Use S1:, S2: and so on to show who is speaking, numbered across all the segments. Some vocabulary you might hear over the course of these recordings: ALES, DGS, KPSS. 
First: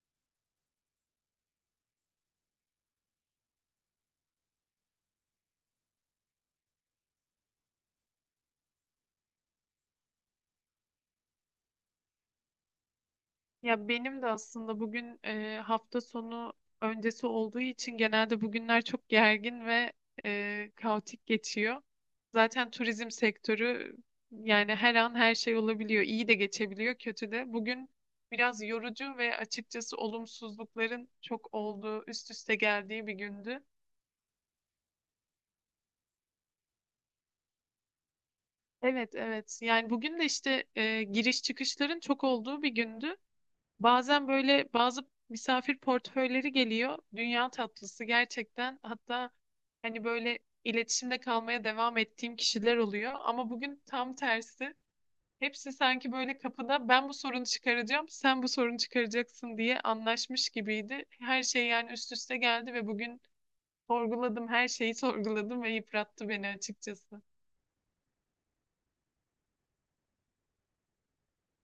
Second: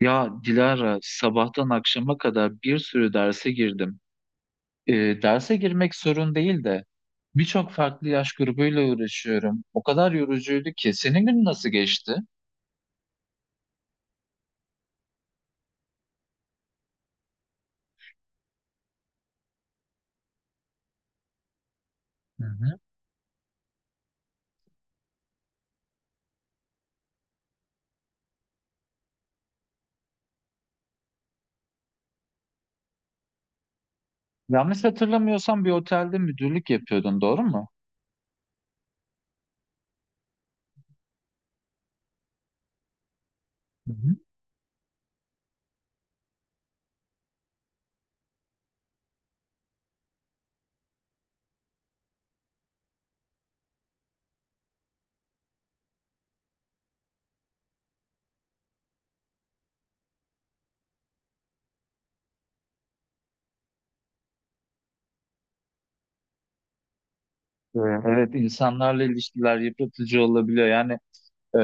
S1: Ya Dilara, sabahtan akşama kadar bir sürü derse girdim. Ee, Derse girmek sorun değil de birçok farklı yaş grubuyla uğraşıyorum. O kadar yorucuydu ki. Senin gün nasıl geçti?
S2: Ya benim de aslında bugün hafta sonu öncesi olduğu için genelde bugünler çok gergin ve kaotik geçiyor.
S1: Hı
S2: Zaten
S1: hı.
S2: turizm sektörü, yani her an her şey olabiliyor. İyi de geçebiliyor, kötü de. Bugün biraz yorucu ve açıkçası olumsuzlukların çok olduğu, üst üste geldiği bir gündü.
S1: Yanlış hatırlamıyorsam bir otelde müdürlük yapıyordun, doğru mu?
S2: Evet, evet. Yani bugün de işte giriş çıkışların çok olduğu bir gündü.
S1: Hı hı.
S2: Bazen böyle bazı misafir portföyleri geliyor. Dünya tatlısı gerçekten. Hatta hani böyle iletişimde kalmaya devam ettiğim kişiler oluyor. Ama bugün tam tersi. Hepsi sanki böyle kapıda ben bu sorunu çıkaracağım, sen bu sorunu çıkaracaksın diye anlaşmış gibiydi. Her şey yani üst üste geldi ve bugün sorguladım, her şeyi sorguladım ve yıprattı beni açıkçası.
S1: Evet, evet, insanlarla ilişkiler yıpratıcı olabiliyor. Yani e,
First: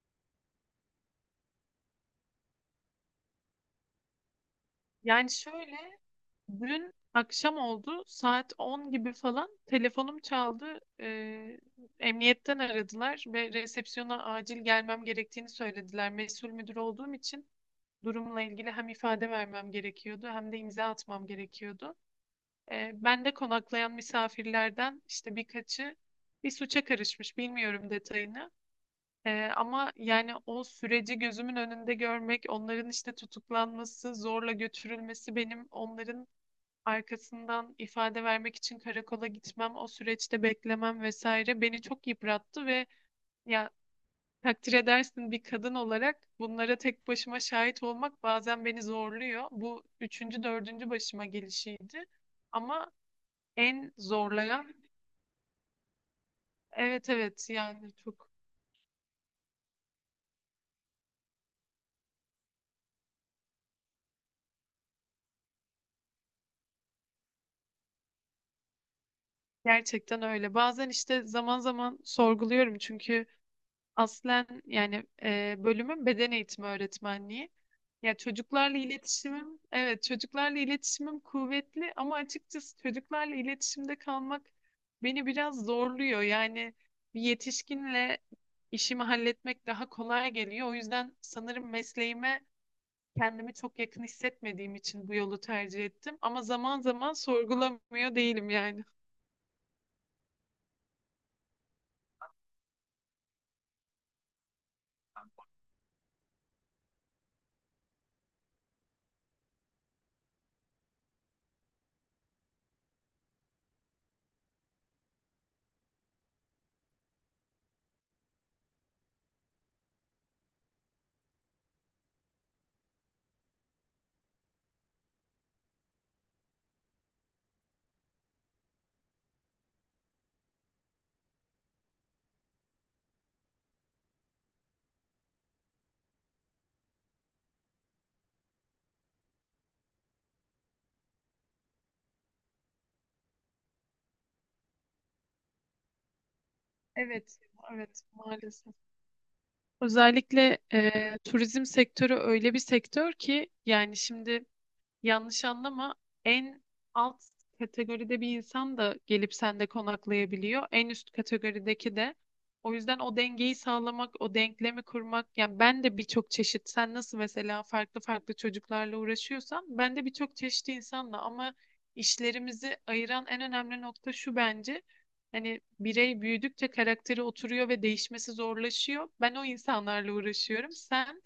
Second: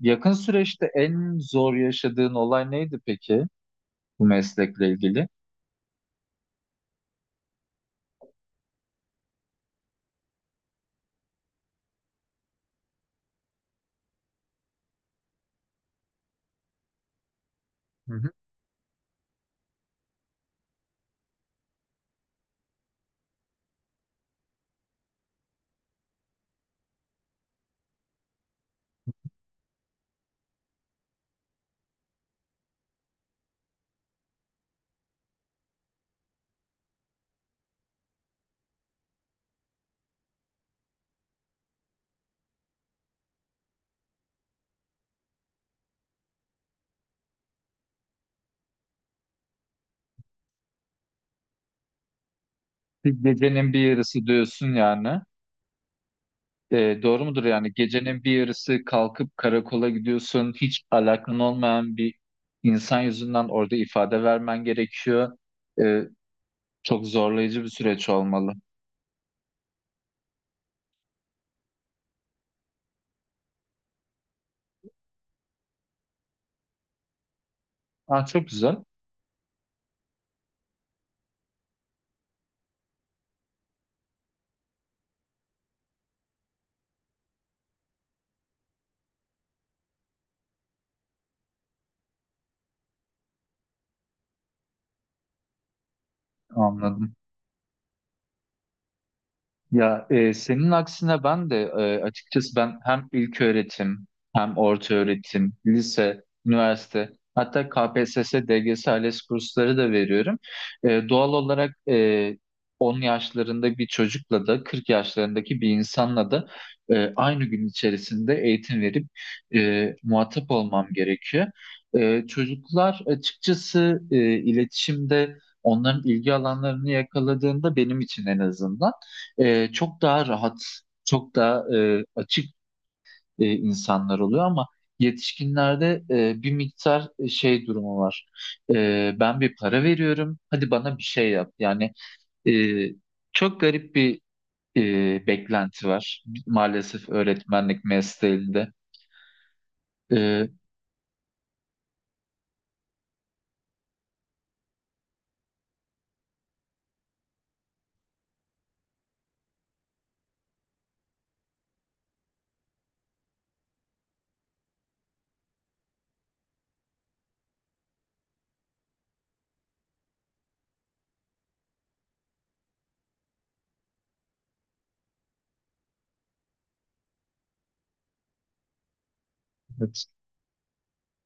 S1: yakın süreçte en zor yaşadığın olay neydi peki bu meslekle ilgili?
S2: Yani şöyle, dün akşam oldu. Saat 10 gibi falan telefonum çaldı. Emniyetten aradılar ve resepsiyona acil gelmem gerektiğini söylediler. Mesul müdür olduğum için
S1: Hı hı.
S2: durumla ilgili hem ifade vermem gerekiyordu hem de imza atmam gerekiyordu. Ben de konaklayan misafirlerden işte birkaçı bir suça karışmış. Bilmiyorum detayını. Ama yani o süreci gözümün önünde görmek, onların işte tutuklanması, zorla götürülmesi, benim onların arkasından ifade vermek için karakola gitmem, o süreçte beklemem vesaire beni çok yıprattı ve ya takdir edersin, bir kadın olarak bunlara tek başıma şahit olmak bazen beni zorluyor. Bu üçüncü, dördüncü başıma gelişiydi. Ama
S1: Bir gecenin bir
S2: en
S1: yarısı
S2: zorlayan.
S1: diyorsun yani.
S2: Evet,
S1: Doğru mudur
S2: evet,
S1: yani
S2: yani
S1: gecenin
S2: çok.
S1: bir yarısı kalkıp karakola gidiyorsun hiç alakan olmayan bir insan yüzünden orada ifade vermen gerekiyor. E, Çok zorlayıcı bir süreç olmalı.
S2: Gerçekten öyle. Bazen işte zaman zaman sorguluyorum, çünkü aslen yani bölümüm beden eğitimi öğretmenliği. Ya
S1: Ah çok güzel,
S2: çocuklarla iletişimim, evet, çocuklarla iletişimim kuvvetli ama açıkçası çocuklarla iletişimde kalmak beni biraz zorluyor. Yani bir yetişkinle işimi halletmek daha kolay geliyor. O yüzden sanırım mesleğime kendimi çok yakın hissetmediğim için bu yolu tercih ettim. Ama zaman zaman
S1: anladım.
S2: sorgulamıyor değilim yani.
S1: Ya senin aksine ben de açıkçası ben hem ilköğretim hem orta öğretim, lise, üniversite hatta KPSS, DGS, ALES kursları da veriyorum. Doğal olarak 10 yaşlarında bir çocukla da 40 yaşlarındaki bir insanla da aynı gün içerisinde eğitim verip muhatap olmam gerekiyor. Çocuklar açıkçası iletişimde onların ilgi alanlarını yakaladığında benim için en azından çok daha rahat, çok daha açık insanlar oluyor ama yetişkinlerde bir miktar şey durumu var. Ben bir para veriyorum, hadi bana bir şey yap. Yani e, çok garip bir beklenti var maalesef
S2: Evet,
S1: öğretmenlik
S2: evet,
S1: mesleğinde.
S2: maalesef.
S1: E,
S2: Özellikle turizm sektörü öyle bir sektör ki, yani şimdi. Yanlış anlama. En alt kategoride bir insan da gelip sende konaklayabiliyor. En üst kategorideki de. O yüzden o dengeyi sağlamak, o denklemi kurmak. Yani ben de birçok çeşit, sen nasıl mesela farklı farklı çocuklarla uğraşıyorsan, ben de birçok çeşit insanla, ama işlerimizi ayıran en önemli nokta şu bence. Hani birey büyüdükçe karakteri oturuyor ve değişmesi zorlaşıyor. Ben o
S1: evet.
S2: insanlarla uğraşıyorum. Sen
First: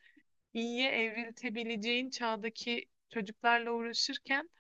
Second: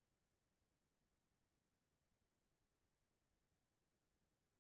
S2: iyiye evriltebileceğin çağdaki çocuklarla uğraşırken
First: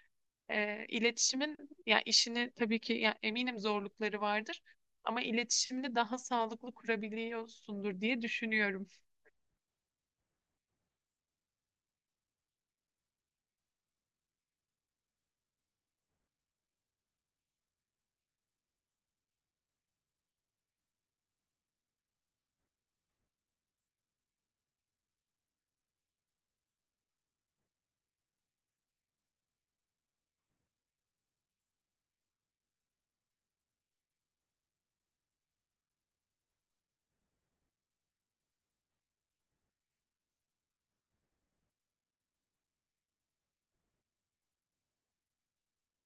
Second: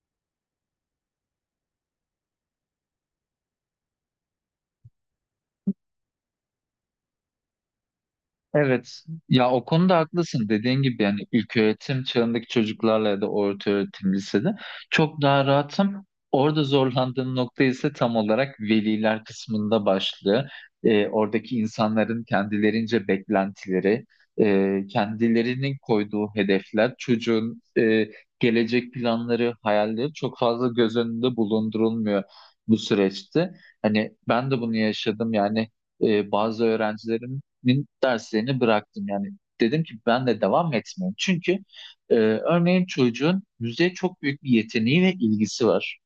S2: iletişimin, ya işini tabii ki, ya eminim zorlukları vardır ama iletişimini daha sağlıklı kurabiliyorsundur diye düşünüyorum.
S1: Evet. Ya o konuda haklısın. Dediğin gibi yani ilköğretim çağındaki çocuklarla ya da orta öğretim lisede çok daha rahatım. Orada zorlandığım nokta ise tam olarak veliler kısmında başlıyor. Oradaki insanların kendilerince beklentileri, kendilerinin koyduğu hedefler, çocuğun gelecek planları, hayalleri çok fazla göz önünde bulundurulmuyor bu süreçte. Hani ben de bunu yaşadım yani bazı öğrencilerin öğretmenlik derslerini bıraktım. Yani dedim ki ben de devam etmeyeyim. Çünkü örneğin çocuğun müziğe çok büyük bir yeteneği ve ilgisi var.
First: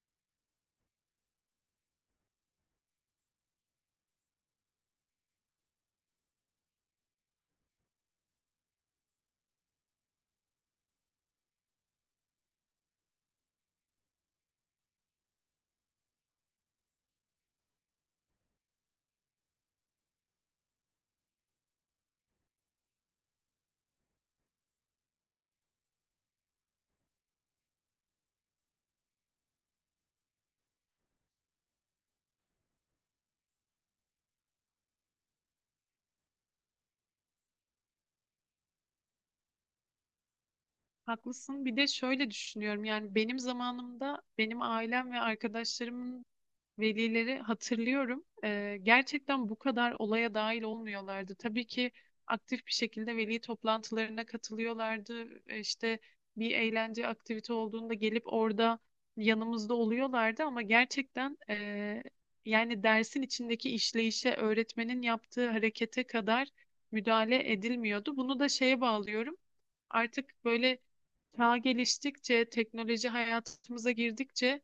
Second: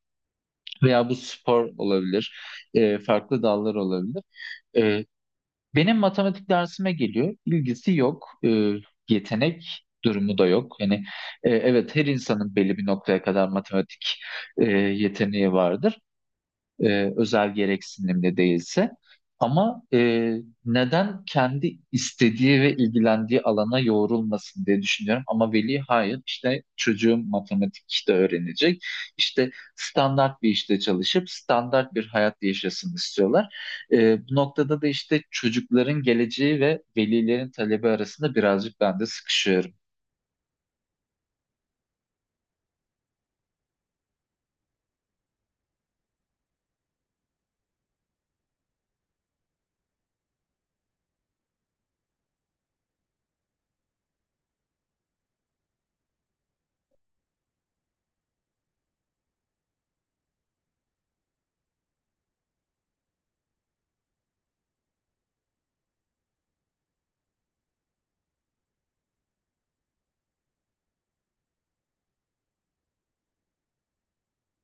S1: Veya bu spor olabilir, farklı dallar olabilir. E, Benim matematik dersime geliyor, ilgisi yok, yetenek durumu da yok. Yani evet her insanın belli bir noktaya kadar matematik yeteneği vardır özel gereksinimli değilse. Ama neden kendi istediği ve ilgilendiği alana yoğrulmasın diye düşünüyorum. Ama veli hayır işte çocuğum matematik işte öğrenecek. İşte standart bir işte çalışıp standart bir hayat yaşasın istiyorlar. Bu noktada da işte çocukların geleceği ve velilerin talebi arasında birazcık ben de sıkışıyorum.
S2: Haklısın. Bir de şöyle düşünüyorum, yani benim zamanımda benim ailem ve arkadaşlarımın velileri hatırlıyorum. Gerçekten bu kadar olaya dahil olmuyorlardı. Tabii ki aktif bir şekilde veli toplantılarına katılıyorlardı. İşte bir eğlence aktivite olduğunda gelip orada yanımızda oluyorlardı ama gerçekten yani dersin içindeki işleyişe, öğretmenin yaptığı harekete kadar müdahale edilmiyordu. Bunu da şeye bağlıyorum. Artık böyle çağ geliştikçe, teknoloji hayatımıza girdikçe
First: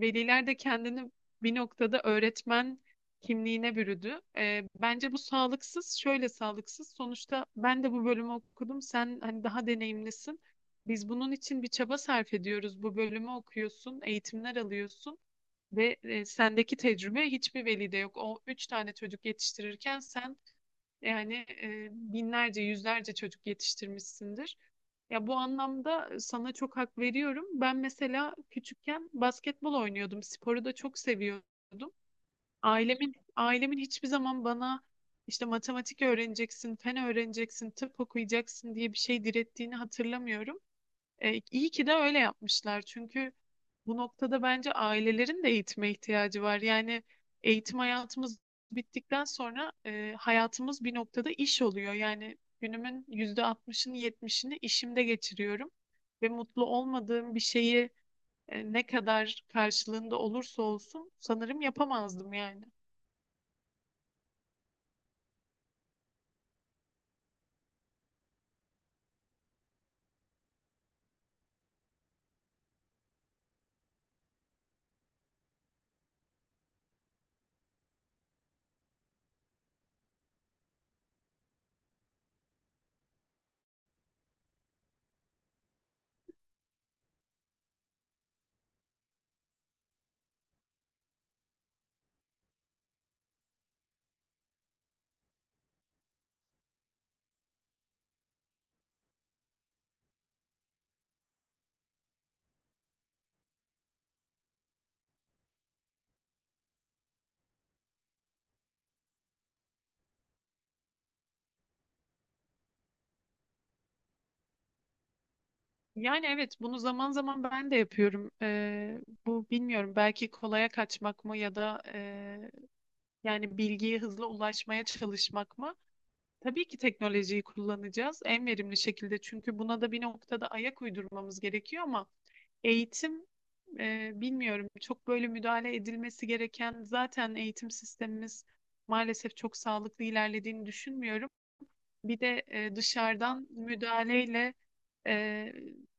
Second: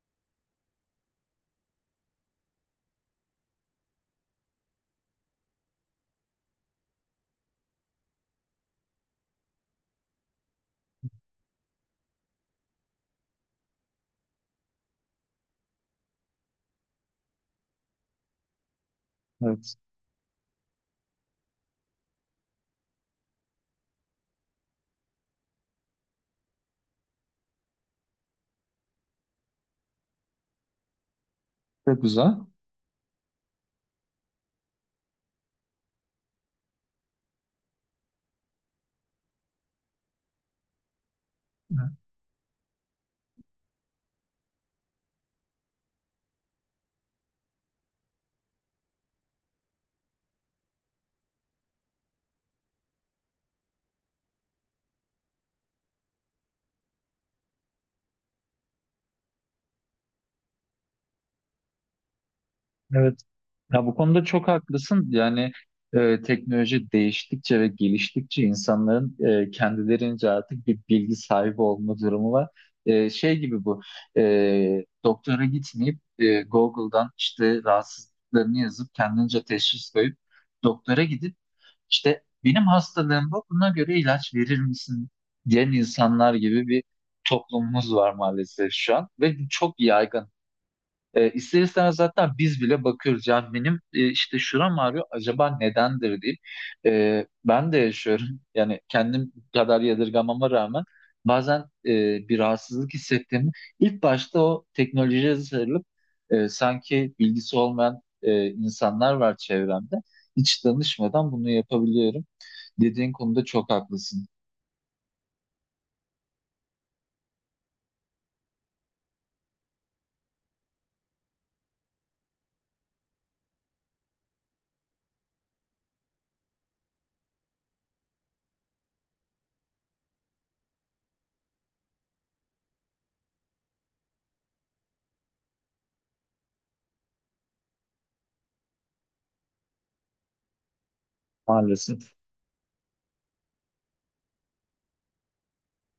S2: veliler de kendini bir noktada öğretmen kimliğine bürüdü. Bence bu sağlıksız, şöyle sağlıksız. Sonuçta ben de bu bölümü okudum. Sen hani daha deneyimlisin. Biz bunun için bir çaba sarf ediyoruz. Bu bölümü okuyorsun, eğitimler alıyorsun ve sendeki tecrübe hiçbir velide yok. O üç tane çocuk
S1: Evet,
S2: yetiştirirken sen, yani binlerce, yüzlerce çocuk yetiştirmişsindir. Ya bu anlamda sana çok hak veriyorum. Ben mesela küçükken basketbol oynuyordum. Sporu da çok seviyordum.
S1: çok güzel.
S2: Ailemin hiçbir zaman bana işte matematik öğreneceksin, fen öğreneceksin, tıp okuyacaksın diye bir şey direttiğini hatırlamıyorum. İyi ki de öyle yapmışlar çünkü bu noktada bence ailelerin de eğitime ihtiyacı var. Yani eğitim hayatımız bittikten sonra hayatımız bir noktada iş oluyor. Yani günümün yüzde 60'ını 70'ini işimde geçiriyorum ve mutlu olmadığım bir şeyi ne kadar karşılığında olursa olsun sanırım yapamazdım yani.
S1: Evet. Ya bu konuda çok haklısın. Yani teknoloji değiştikçe ve geliştikçe insanların kendilerince artık bir bilgi sahibi olma durumu var. Şey gibi bu. Doktora gitmeyip Google'dan işte rahatsızlıklarını yazıp kendince teşhis koyup doktora gidip işte benim hastalığım bu. Buna göre ilaç verir misin diyen insanlar gibi bir toplumumuz var maalesef şu an ve bu çok yaygın. İster istemez zaten biz bile bakıyoruz. Yani benim işte şuram ağrıyor acaba nedendir diye. Ben de yaşıyorum. Yani kendim kadar yadırgamama rağmen bazen bir rahatsızlık hissettiğimi ilk başta o teknolojiye sarılıp sanki bilgisi olmayan insanlar var çevremde. Hiç danışmadan bunu yapabiliyorum. Dediğin konuda çok haklısın.
S2: Yani evet, bunu zaman zaman ben de yapıyorum. Bu bilmiyorum, belki kolaya kaçmak mı, ya da yani bilgiye hızlı ulaşmaya çalışmak mı? Tabii ki teknolojiyi kullanacağız en verimli şekilde. Çünkü buna da bir noktada ayak uydurmamız gerekiyor ama eğitim bilmiyorum, çok böyle müdahale edilmesi gereken, zaten eğitim sistemimiz maalesef çok sağlıklı ilerlediğini düşünmüyorum.
S1: Maalesef.
S2: Bir de dışarıdan müdahaleyle e,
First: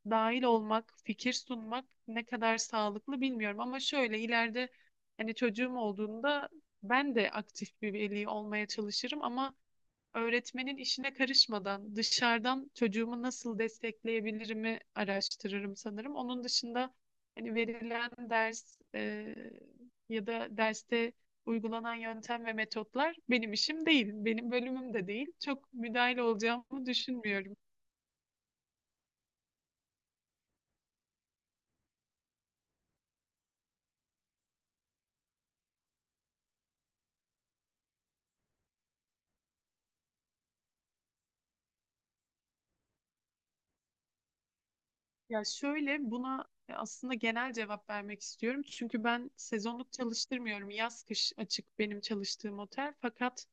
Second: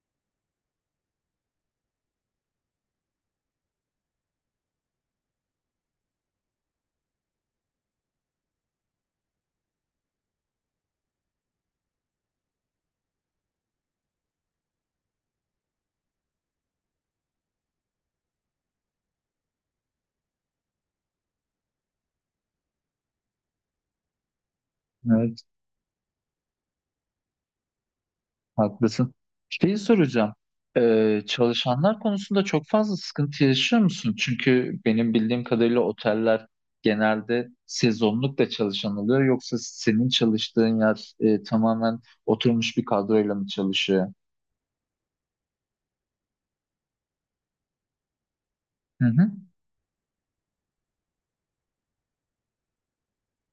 S2: dahil olmak, fikir sunmak ne kadar sağlıklı bilmiyorum. Ama şöyle ileride hani çocuğum olduğunda ben de aktif bir veli olmaya çalışırım ama öğretmenin işine karışmadan dışarıdan çocuğumu nasıl destekleyebilirimi araştırırım sanırım. Onun dışında hani verilen ders, ya da derste uygulanan yöntem ve metotlar benim işim değil, benim bölümüm de değil.
S1: Evet.
S2: Çok müdahil olacağımı düşünmüyorum.
S1: Haklısın. Şeyi soracağım. Çalışanlar konusunda çok fazla sıkıntı yaşıyor musun? Çünkü benim bildiğim kadarıyla oteller genelde sezonluk da çalışan oluyor. Yoksa senin çalıştığın yer tamamen oturmuş bir kadroyla mı çalışıyor?
S2: Ya şöyle, buna aslında genel cevap vermek istiyorum. Çünkü
S1: Hı hı.
S2: ben sezonluk çalıştırmıyorum. Yaz kış açık benim çalıştığım otel. Fakat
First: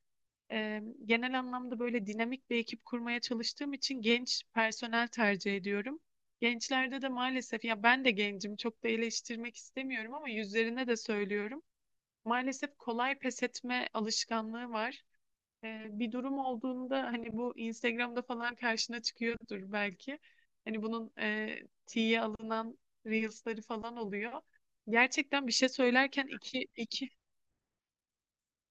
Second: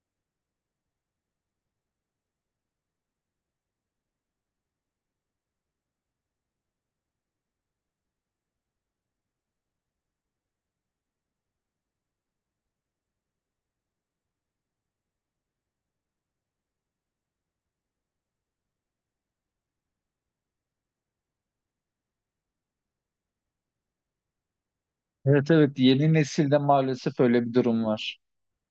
S2: genel anlamda böyle dinamik bir ekip kurmaya çalıştığım için genç personel tercih ediyorum. Gençlerde de maalesef, ya ben de gencim, çok da eleştirmek istemiyorum ama yüzlerine de söylüyorum. Maalesef kolay pes etme alışkanlığı var. Bir durum olduğunda hani bu Instagram'da falan karşına çıkıyordur belki. Hani bunun tiye alınan Reels'ları falan oluyor. Gerçekten
S1: Evet,
S2: bir şey
S1: evet, yeni
S2: söylerken
S1: nesilde
S2: iki, iki
S1: maalesef öyle bir durum var.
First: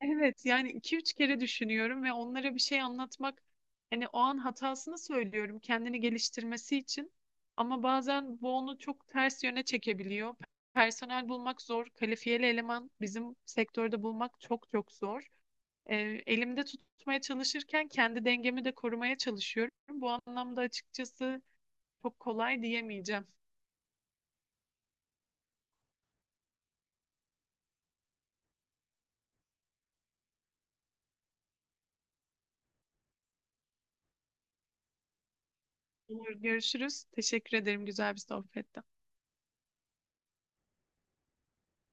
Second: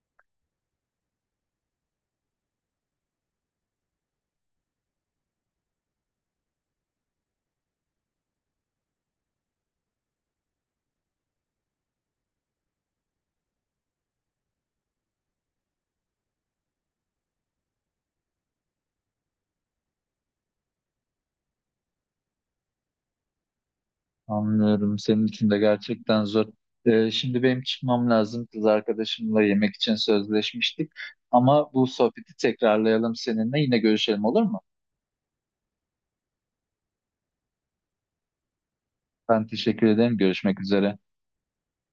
S2: Evet, yani iki üç kere düşünüyorum ve onlara bir şey anlatmak, hani o an hatasını söylüyorum kendini geliştirmesi için ama bazen bu onu çok ters yöne çekebiliyor. Personel bulmak zor, kalifiyeli eleman bizim sektörde bulmak çok çok zor. Ee, Elimde tutmaya çalışırken kendi dengemi de korumaya çalışıyorum. Bu anlamda açıkçası çok kolay diyemeyeceğim.
S1: Anlıyorum. Senin için de gerçekten zor. Şimdi benim çıkmam lazım. Kız arkadaşımla yemek için sözleşmiştik. Ama bu sohbeti tekrarlayalım seninle. Yine görüşelim, olur mu?
S2: Olur, görüşürüz. Teşekkür ederim, güzel bir sohbet.
S1: Ben teşekkür ederim. Görüşmek üzere.